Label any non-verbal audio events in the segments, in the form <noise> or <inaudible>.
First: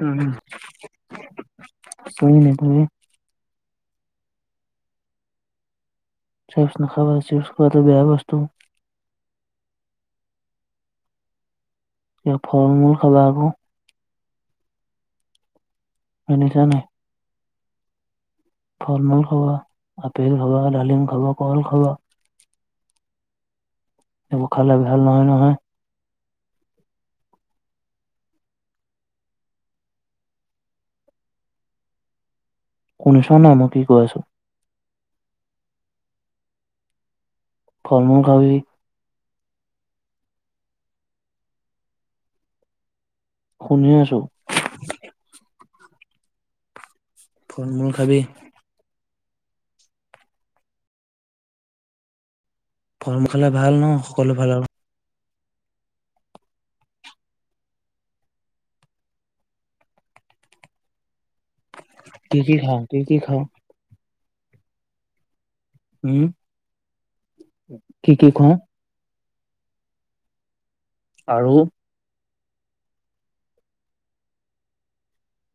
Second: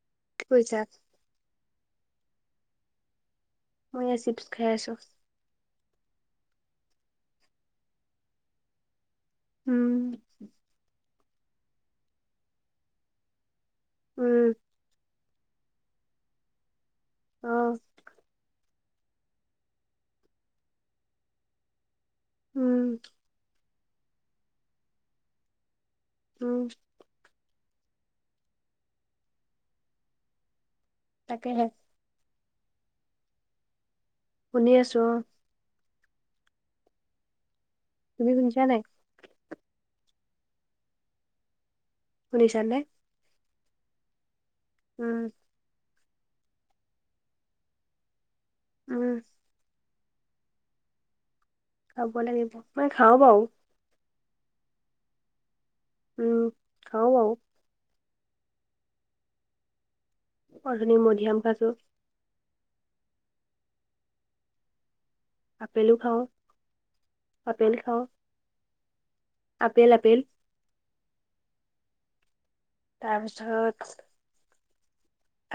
উম-উম কি কৰিছা? <unintelligible> আছোঁ এনে। তুমি? মই এই চিপছ্ খাই আছোঁ। চিপছ্ নাখাবা, চিপছ্ খোৱাটো বেয়া বস্তু। উম' কিবা ফল-মূল খাবা আক। উম শুনিছা নে? অ ফল-মূল খাবা। আপেল খাবা, ডালিম খাবা, কল খাবা। উম এইবোৰ খালে ভাল নহয়, নহয়। উম তাকেহে শুনিছা নাই, মই কি কৈ আছো? শুনি আছো অ'। ফল-মূল তুমি খাবি। শুনিছা নাই? শুনিছা নে? শুনি আছো। উম ফল-মূল খাবি। উম খাব লাগিব। মই খাওঁ গৰম বাৰু খালে ভাল ন, সকলো ভাল আৰু। উম' খাওঁ বাওঁ। অথনি মধুৰিআম খাইছোঁ। কি কি খাওঁ? কি কি খাওঁ? আপেলো খাওঁ, উম' কি কি কওঁ? আপেল-আপেল। আৰু তাৰপিছত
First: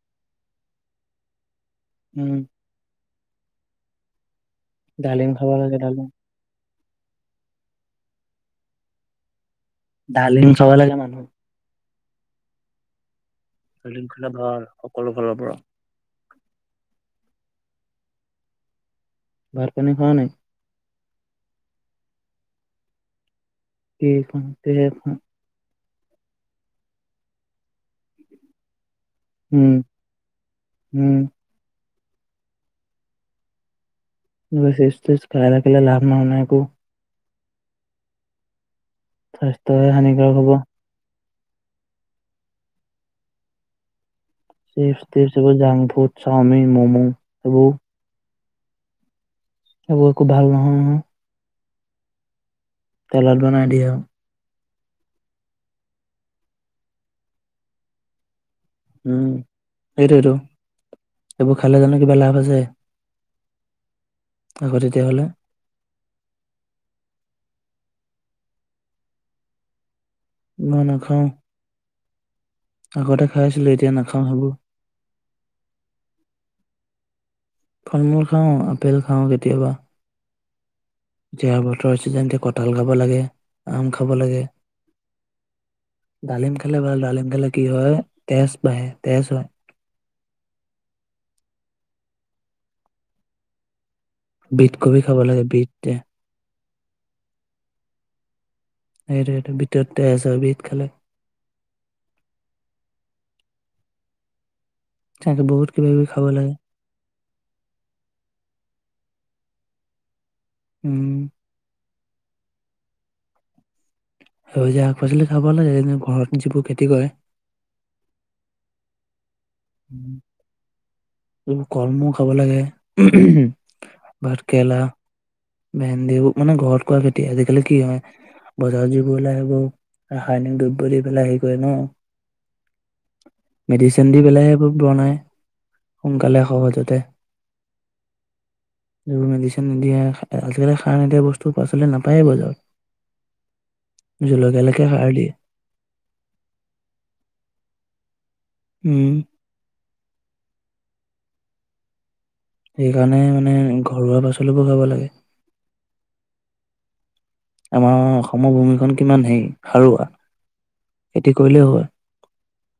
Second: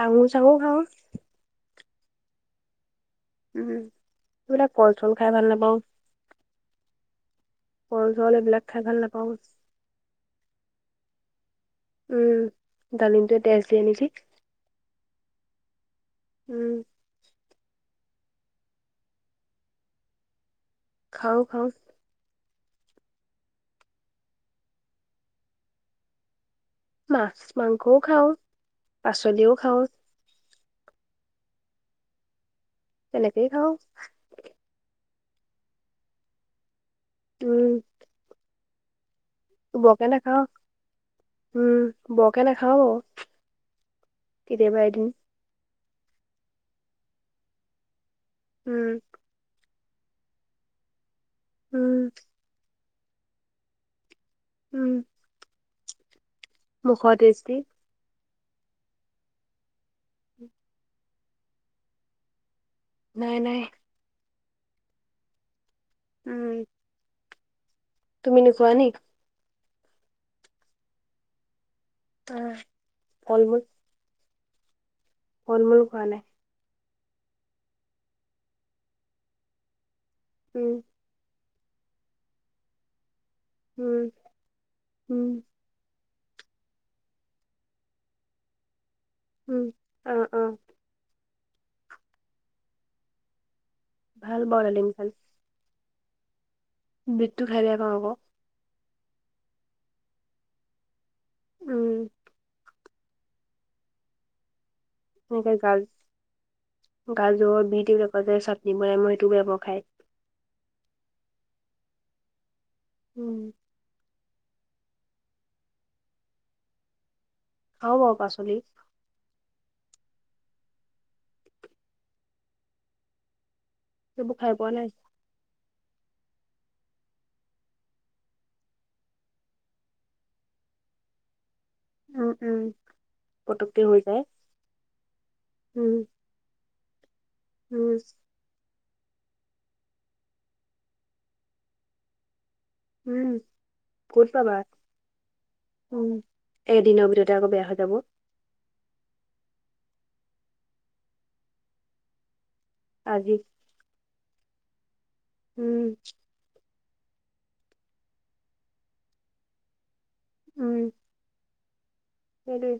আঙুৰ-চাঙুৰ খাওঁ। উম' উম' এইবিলাক কল-চল খাই ডালিম ভাল খাব লাগে নাপাওঁ। ডালিম, কল-চল সেইবিলাক খাই ভাল নাপাওঁ। ডালিম খাব লাগে মানুহ। উম' ডালিমটোৱে তেজ দিয়ে নেকি? ডালিম খালে ভাল সকলো ফালৰ পৰা। উম ভাত পানী খাওঁ নাই? খাওঁ খাওঁ কিখন সখন <inaudible> মাছ মাংসও খাওঁ, পাচলিও খাওঁ। উম তেনেকেই খাওঁ। এইবোৰ চিপছ টিপছ খাই থাকিলে লাভ নহয় নাই একো উম হয়। বৰকে নাখাওঁ, উম বৰকে নাখাওঁ অ চিপছ টিপছ জাং ফুড চাওমিন ম'ম এইবোৰ। উম সেইবোৰ একো ভাল নহয় নহয়। উম তেলত বনাই দিয়ে আৰু। উম মুখৰ টেষ্টি। উম সেইটোৱেতো এইবোৰ খালে জানো কিবা লাভ আছে। নাই নাই। আকৌ তেতিয়া হ'লে। উম তুমি নোখোৱা নি? মই নাখাওঁ। ত। আগতে খাইছিলোঁ এতিয়া নাখাওঁ সেইবোৰ। ফল মূল খোৱা নাই? ফল মূল খাওঁ আপেল খাওঁ কেতিয়াবা। উম এতিয়া বতৰৰ চিজন এতিয়া কঁঠাল খাব লাগে, আম উম খাব লাগে। উম ডালিম খালে ভাল ডালিম খালে কি হয় তেজ বাঢে তেজ হয়। উম অ অ। ভাল বাৰু বিট ডালিম কবি খাল খাব লাগে, বিট। বিটটো খাই বেয়া পাওঁ আক। সেইটোৱেইটো‌ বিতত তেজ হয় বিত খালে। উম। চাকে এনেকে বহত গাজ কিবা কিবি খাব লাগে। গাজৰ বিত এইবিলাকৰ যে চাটনি বনাই মই সেইটো বেয়া পাওঁ খাই। উম। উম। সেউজীয়া শাক পাচলি খাব লাগে যোনবোৰ ঘৰত যিবোৰ খেতি কৰে খাওঁ বাৰু পাচলি কলমৌও খাব লাগে। সেইবোৰ খাই পোৱা ভাতকেৰেলা নাই ভেন্দি মানে ঘৰত কৰা খেতি আজিকালি কি হয়। বজাৰত যিবোৰ ওলাই সেইবোৰ ৰাসায়নিক দ্ৰব্য দি পেলাই হেৰি কৰে ন। উম উম পটককে হৈ মেডিচিন যায় দি পেলাইহে সেইবোৰ বনাই। উম। সোনকালে সহজতে। অ। মেডিচিন নিদিয়া। আজিকালি সাৰ নিদিয়া, বস্তু পাচলি নাপায়ে, উম, ক'ত বজাৰত। পাবা? জলকীয়ালৈকে সাৰ দিয়ে। উম, এদিনৰ ভিতৰতে, আকৌ বেয়া হৈ যাব। উম! সেইকাৰণে আজি মানে, ঘৰুৱা পাচলিববোৰ খাব লাগে। উম! আমাৰ অসমৰ ভূমিখন, কিমান হেৰি, সাৰুৱা। উম! খেতি কৰিলেই হয়। সেইটোৱে!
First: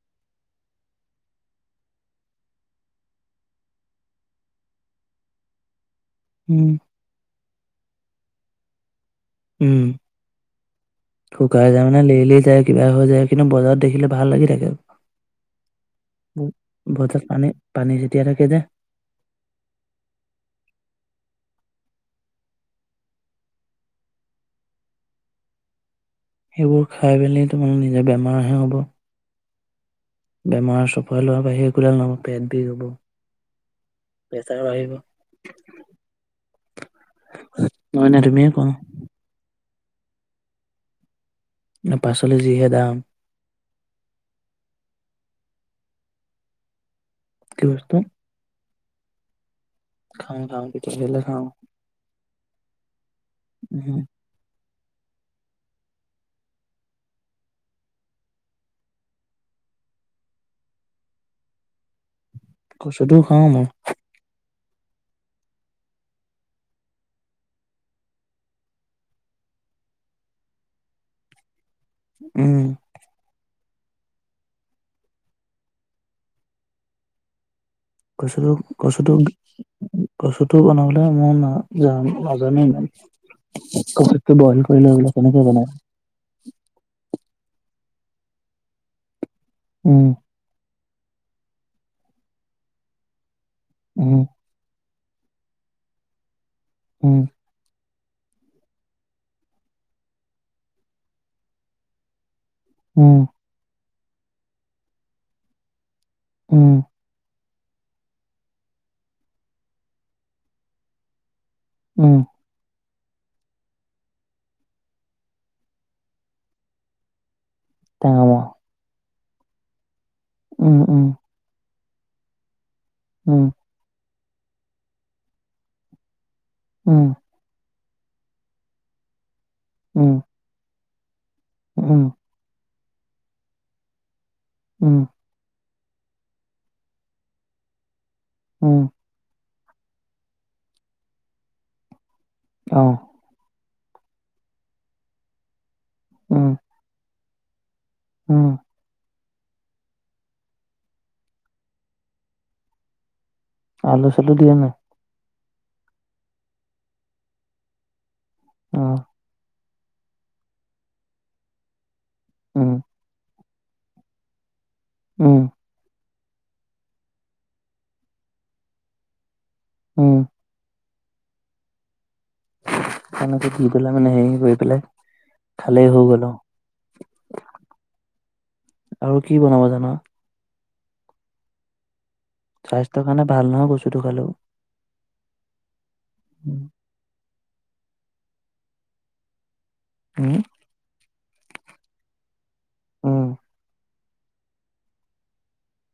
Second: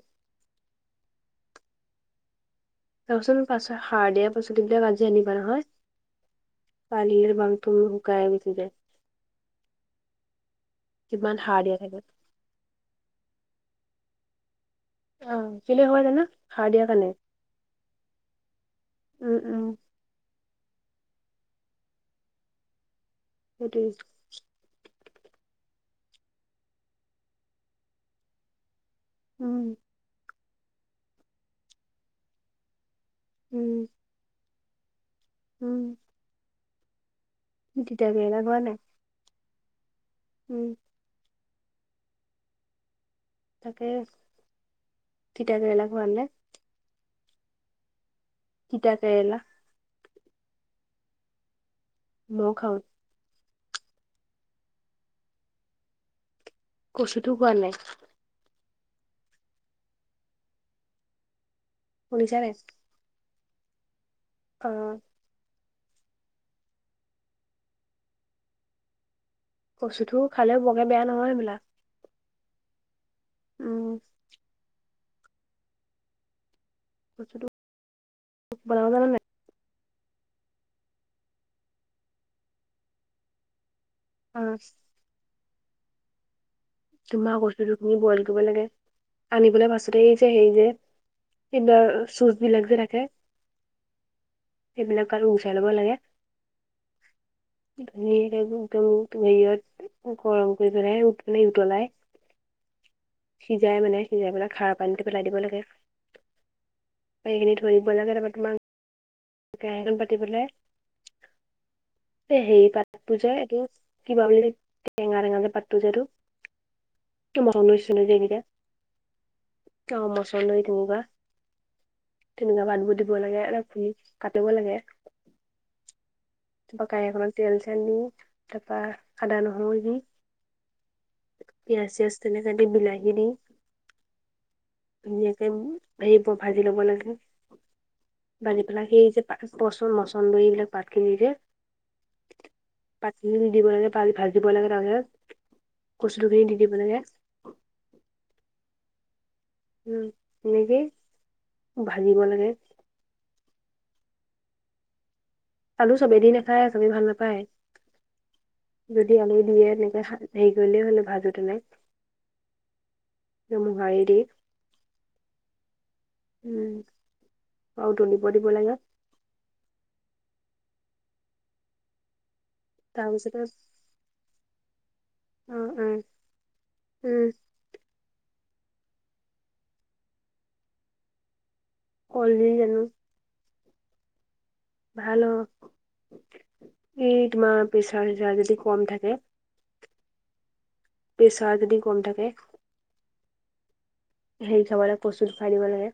তাৰপাচোন, পাছত সাৰ দিয়া, পাচলিবিলাক আজি আনিবা নহয়। উম! <unintelligible> শুকাই গুছি যায়। উম! কিমান সাৰ শুকাই দিয়া যায় থাকে। মানে, লেৰেলি যায়। কিবা হৈ যায়। কিন্তু, বজাৰত দেখিলে, ভাল লাগি থাকে। অ'! কেনে হ'ব জানোঁ? সাৰ দিয়া কাৰণে। বজাৰত পানী পানী যেতিয়া থাকে যে উম, উম। সেইটো। সেইবোৰ খাই পেলি, তোমাৰে নিজৰ বেমাৰহে হ'ব। উম! বেমাৰ চপাই লোৱা বাহিৰে, একো ডাল নহ'ব, পেট বিষ হ'ব। উম! প্ৰেচাৰো বাঢ়িব। উম! <unintelligible> তিতা নহয় নে কেৰেলা তুমিয়ে খোৱা নাই? কোৱা উম! এই, পাচলি যিহে দাম! তাকে, তিতাকেৰেলা খোৱালে। কি বস্তু? তিতা কেৰেলা। খাওঁ, খাওঁ, তিতা কেৰেলা খাওঁ। মইও খাওঁ। ওহোঁ! কচুটো খোৱা নাই। শুনিছানে? কচুটো খাওঁ, মই। অ'! কচুটো খালে, বৰকে বেয়া নহয়, সেইবিলাক। উম! উম! কচুটো কচু, বনাব জানা কচুটোত নাই? কচুটো বনাবলে, মই না যাম, নাজানেই ইমান। অ বইল কৰি লৈ পেলে, কেনেকে বনাই? তোমাৰ <unintelligible> তুমি বইল কৰিব লাগে। আনি পেলাই বাচোঁতে, উম এই যে, সেই যে <unintelligible> বিলাক যে থাকে। উম! সেইবিলাক আৰু গুচাই ল'ব লাগে। উম! <unintelligible> উতলাই উম সিজাই মানে, সিজাই পেলাই খাৰ পানীটো পেলাই দিব লাগে। উম সেইখিনি ধৰিব লাগে, তাৰপা তোমাক কেৰাহীখন পাতি বলে উম এ হেৰী পাতটো যে, এইটো কিবা বুলি টেঙা- টেঙা যে পাতটো যে এটো তোৰ মৰ্টন লৈছিলে যে টেঙা এইকেইটাই মৰা অহ, মছন্দৰী‌ উম চিঙিবা, উম তেনেকুৱা পাটবোৰ দিব লাগে। উম কাটিব লাগে। তাৰপা উম কাঁহি এখনত তেল চেল দি তাৰপা আদা নহৰু দি উম পিয়াজ উম -চিয়াজ তেনেকে দি বিলাহী দি উম ধুনীয়াকে হেৰি ভাজি লব লাগে, ভাজি উম পেলাই সেই যে পচন মচন্দৰি এইবিলাক পাতখিনি যে অহ পাতখিনিদি দি দিব লাগে, পাল ভাজিব লাগে, তাৰপিছত কচু খিনি উম দি দিব লাগে। উম উম, নিজেই ভাজিব লাগে। আলু- চালু দিয়ে নাই? আলু চবেদি দি নাখায়, চবে ভাল নাপায়, অ যদি আলু দিয়ে তেনেকে খায় হেৰি কৰিলেই হলে, ভাজাটো নাই। উম মোহাৰি দি উম ওম, আৰু উতলিব দিব লাগে। উম তাৰপিছতে তেনেকে দি পেলাই মানে, হেৰি গৈ পেলাই অ অ খালেই হৈ গল উম আও। আৰু কি বনাব জান? কলদিল জানোঁ। মানে ভাল নহয় বস্তুটো খালেওঁ। ভাল অ <inaudible> এই তোমাৰ প্ৰেছাৰ চেচাৰ যদি কম থাকে হুম পেছাৰ যদি কম থাকে। ওম হেৰি খাব লাগে, কচুৰ খোৱাই দিব লাগে।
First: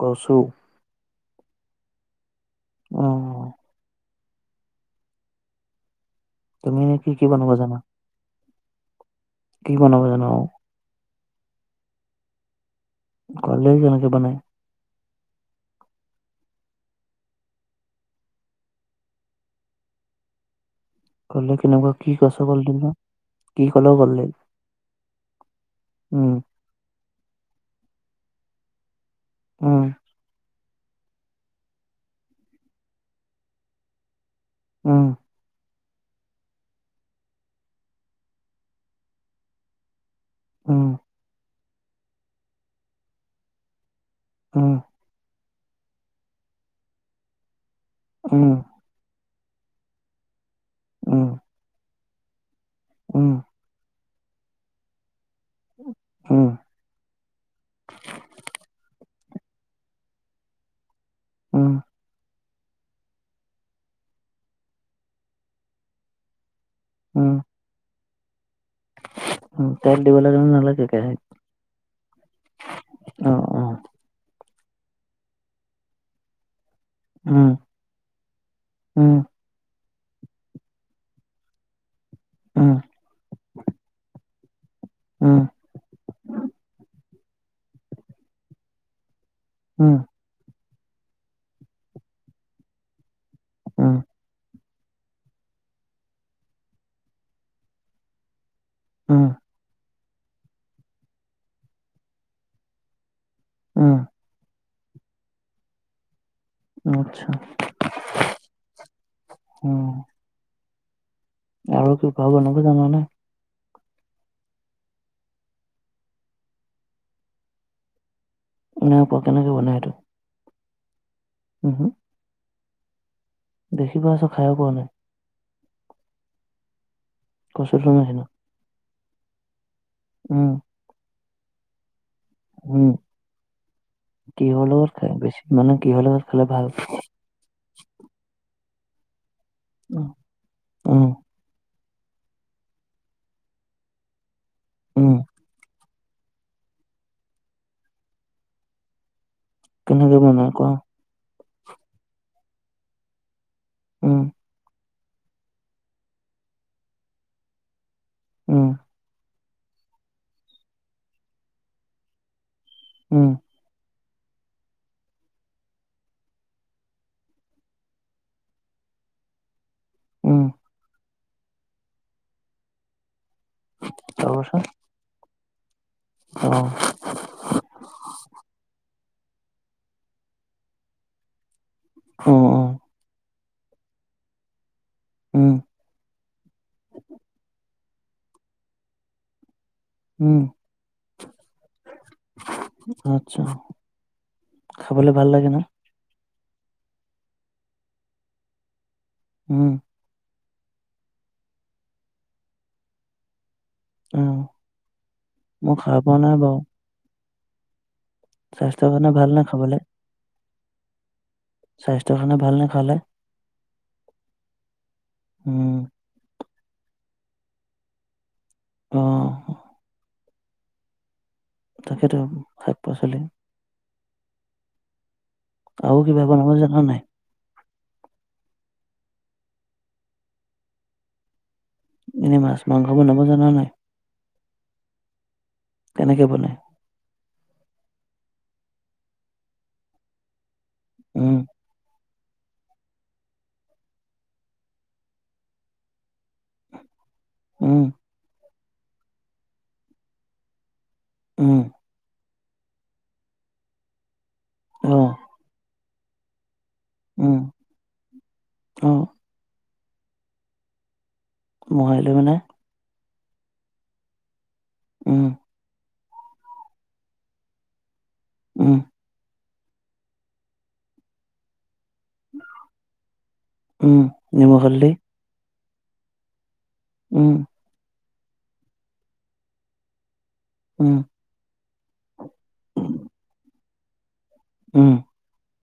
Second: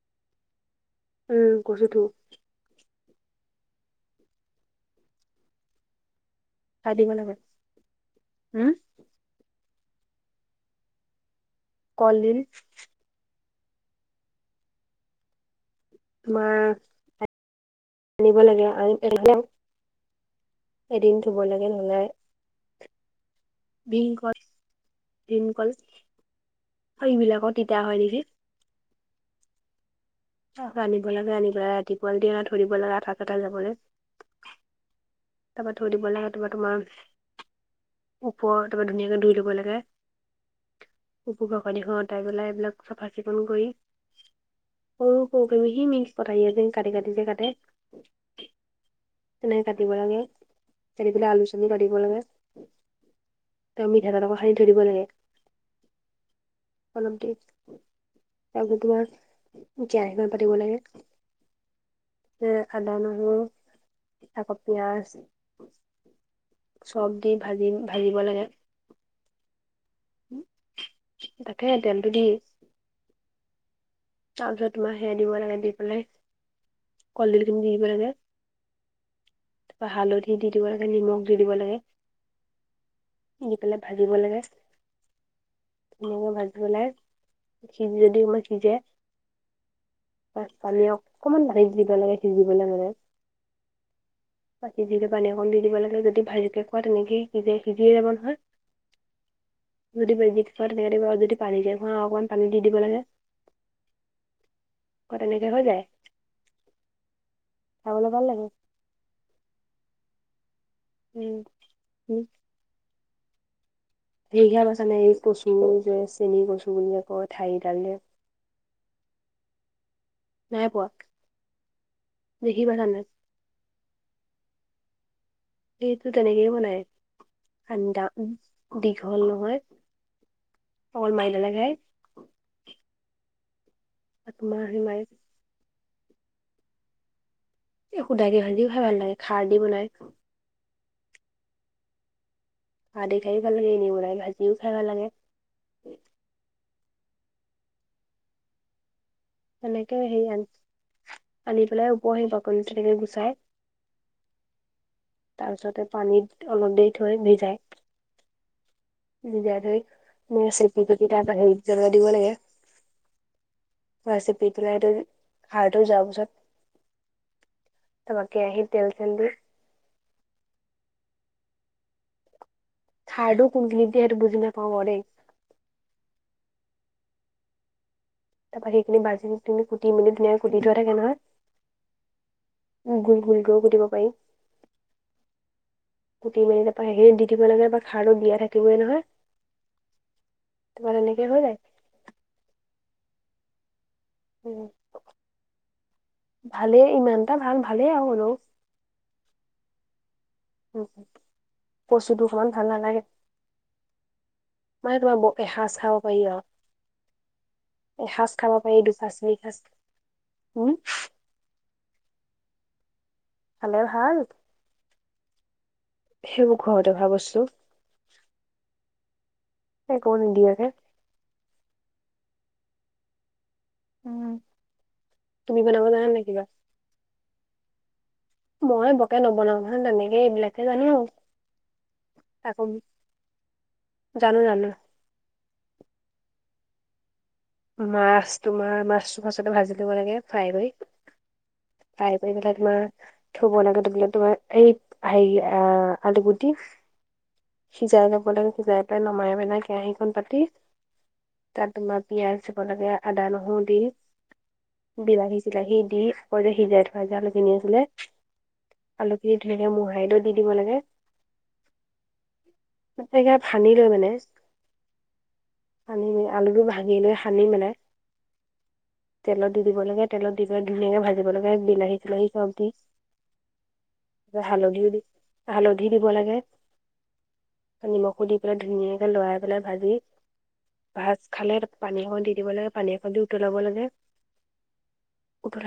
কচু উম, কচু থু অহ তুমি খাই এনে দিব কি কি লাগে, বনাব জানা হম কি বনাব জান আৰু কলদিল কলডিল কেনেকে বনাই মাৰ আনিব লাগে আৰু আনি পেলাই কলডিল লাগে কেনেকুৱা নহ'লে কি কছুৰ কলডিল বা কি কলৰ কলডিল? ভীমকল ওম অ, এইবিলাক তিতা হয় নিকি? উম, অ, আনিব লাগে আনিবা ৰাতিপুৱা যদি আ ধৰিব লাগে আধা কাটা যাব যে। উম, তাৰপা থৈ দিব লাগে তোমা-তোমাৰ ওপৰ তাৰমানে ধুনিয়া কে ধুই ল'ব লাগে। উম, উপো বাকলিখন অটাই পেলাই এইবিলাক চাফা চিকুণ কৰি উম, কৰ- কৰ <unintelligible> কাটি -কাটি যে কাটে। উম, তেনেকে কাটিব লাগে <unintelligible> উম, আলু -চালু কাটিব লাগে। উম, ত' মিঠাতেল অক খানি থৈ দিব লাগে। উম, কলমটো আজি তোমাক জীয়া ইমান পাতিব লাগে। উম, এ আদা, নহৰু আকৌ পিয়াজ চব দি ভাজিম ভাজিব লাগে। হু, তেল দিবলে দেখোন নালাগে কেৰাহীত তাকে তেলটো দি অ', অ', তাৰপিছত তোমাৰ সেয়া দিব লাগে দি পেলাই কলডিল উম, খিনি দি দিব লাগে। উম, তাৰপা হালধি দি দিব লাগে নিমখ দি দিব লাগে। উম, দি পেলাই ভাজিব লাগে। উম, নেমু ভাজিপেলাই সিজে যদিও <unintelligible> সিজে উম, অ, পানী অক্কমান ঢালি দিব লাগে সিজিবলে মানে। উম, বা সিজিকে পানী অকণ দি দিব লাগে যদি ভালকে খোৱা তেনেকে সিজে সিজিয়ে যাব নহয়। উম, <unintelligible> অকমান পানী দি দিব লাগে। উম, অ, তেনেকে হৈ যায়। অ, আচ্ছা। খাবলৈ ভাল লাগে। উম, আৰু কি উম খোৱা বনাব জানা নে? এইঘিয়া বাচা নাই এই কচু যে চেনি কচু বুলি যে কয় ঠাৰিডাল যে নাই পোৱা কেনেকে বনাই এইটো? নাই পোৱা। উহু দেখিবা জানে দেখি পাইছোঁ খায়ে পোৱা নাই। এইটো তেনেকেই বনাই কচুথোৰ আন্দা নিচিনা উম, দীঘল নহয় উম, পল <unintelligible> উম, আৰু তোমাৰ কিহৰ সেই লগত মাৰি খায় বেছি মানে কিহৰ লগত খালে ভাল? এ সোধাইকে ভাজিও খাই ভাল লাগে খাৰ দি বনাই। উম, উম, ভাদি খায়ো ভাল লাগে এনেই ভাজিও খাই ভাল লাগে। উম, সেনেকে কেনেকে হেৰি আন বনাই কোৱা? <unintelligible> আনি পেলাই ওপৰ সেই বাকলিটো তেনেকে গুচায়। উম, তাৰপিছতে পানীত অলপ দেৰি থৈ, ভিজাই উম, ভিজাই থৈ, নে' চেপি তাক হেৰিত জ্বলাই দিব লাগে। উম। <unintelligible> চেপি পেলাই, হাৰ্টত যোৱাৰ পিছত তাপা কেৰাহীত তেল চেল দি' উম খাড়টো কোন খিনিত দিয়ে হেটো বুজি তাৰপাছত নাপাওঁ বাৰু দেই। অ। তাৰপৰা সেইখি বাজিন, তুমি কুতি-মেনি ধুনিয়াকে কুতি থোৱা থাকে নহয়। অ, অ। গুল গুল কৰি কোতিব পাৰি। উম। কুটি মেলি তাৰপা সেই খিনি দি দিব লাগে বা খাৰটো দিয়া থাকিবই নহয়। উম, তাৰপা তেনেকে হৈ যায় আচ্ছা। খাবলৈ ভাল লাগে না? ভালে ইমানটা ভাল ভালেই আৰু সলো। উম। কচুটো সমান ভাল নালাগে। অ', মানে তোমাৰ ব মই এসাঁজ খাব খাই পোৱা পাৰি নাই আৰু। বাৰু এসাঁজ খাব পাৰি, স্বাস্থ্যৰ কাৰণে দুহাজ, ভাল তিনি নে সাজ। খাবলে? হম? স্বাস্থ্য কাৰণে ভাল নে খালে? খালে ভাল। উম সেইবোৰ ঘৰতে হোৱা বস্তু। অ। একো নিদিয়াকে। তাকেটো শাক-পাচলি। উম, তুমি বনাব আৰু জানান নাই কিবা? বনাব জানা নাই? মই বকে নবনাও নহয়। তেনেকে এইবিলাকে জানো। এনে আকৌ মাছ-মাংস বনাব জানা নাই, জানো জানো কেনেকে বনাই? মাছ তোমাৰ মাছতো ফাৰ্ষ্টতে ভাজি লব লাগে ফ্ৰাই কৰি। উম। ফ্ৰাই কৰি পেলাই তোমাৰ থুব লাগে ধবাক তোমাৰ এই হেৰি আলুগুটি, উম, সিজাই ল'ব লাগে, সিজাই পেলাই নমাই পেলাই কেৰাহীখন পাতি, উম, তাত তোমাত পিয়াজ দিব লাগে, আদা নহৰু দি, অ', বিলাহী চিলাহী দি, অলপদেৰি সিজাই ভাজা আলু উম, কিনি আছিলে, অ', আলুখিনি ধুইলৈ পেলাই মোহাৰি দি দিব লাগে। মোহাৰিলৈ মানে? <unintelligible> হানি লৈ মানে। উম। সানি আলুটো ভাঙি লৈ সানি মেলাই, উম। তেলত দি দিব লাগে, তেলত দি পেলাই ধুনীয়াকে ভাজিব লাগে, বিলাহী চিলাহী চব দি, উম, ত নিমখ হালধিও হালধি? দি হালধি দিব লাগে, উম। নিমখো দি পেলাই ধুনীয়াকে লৰাই পেলাই ভাজি উম, ভাজ খালে- পানী অকন দি দিব লাগে, পানী একখন দি উতলাব লাগে, উম। ধৰা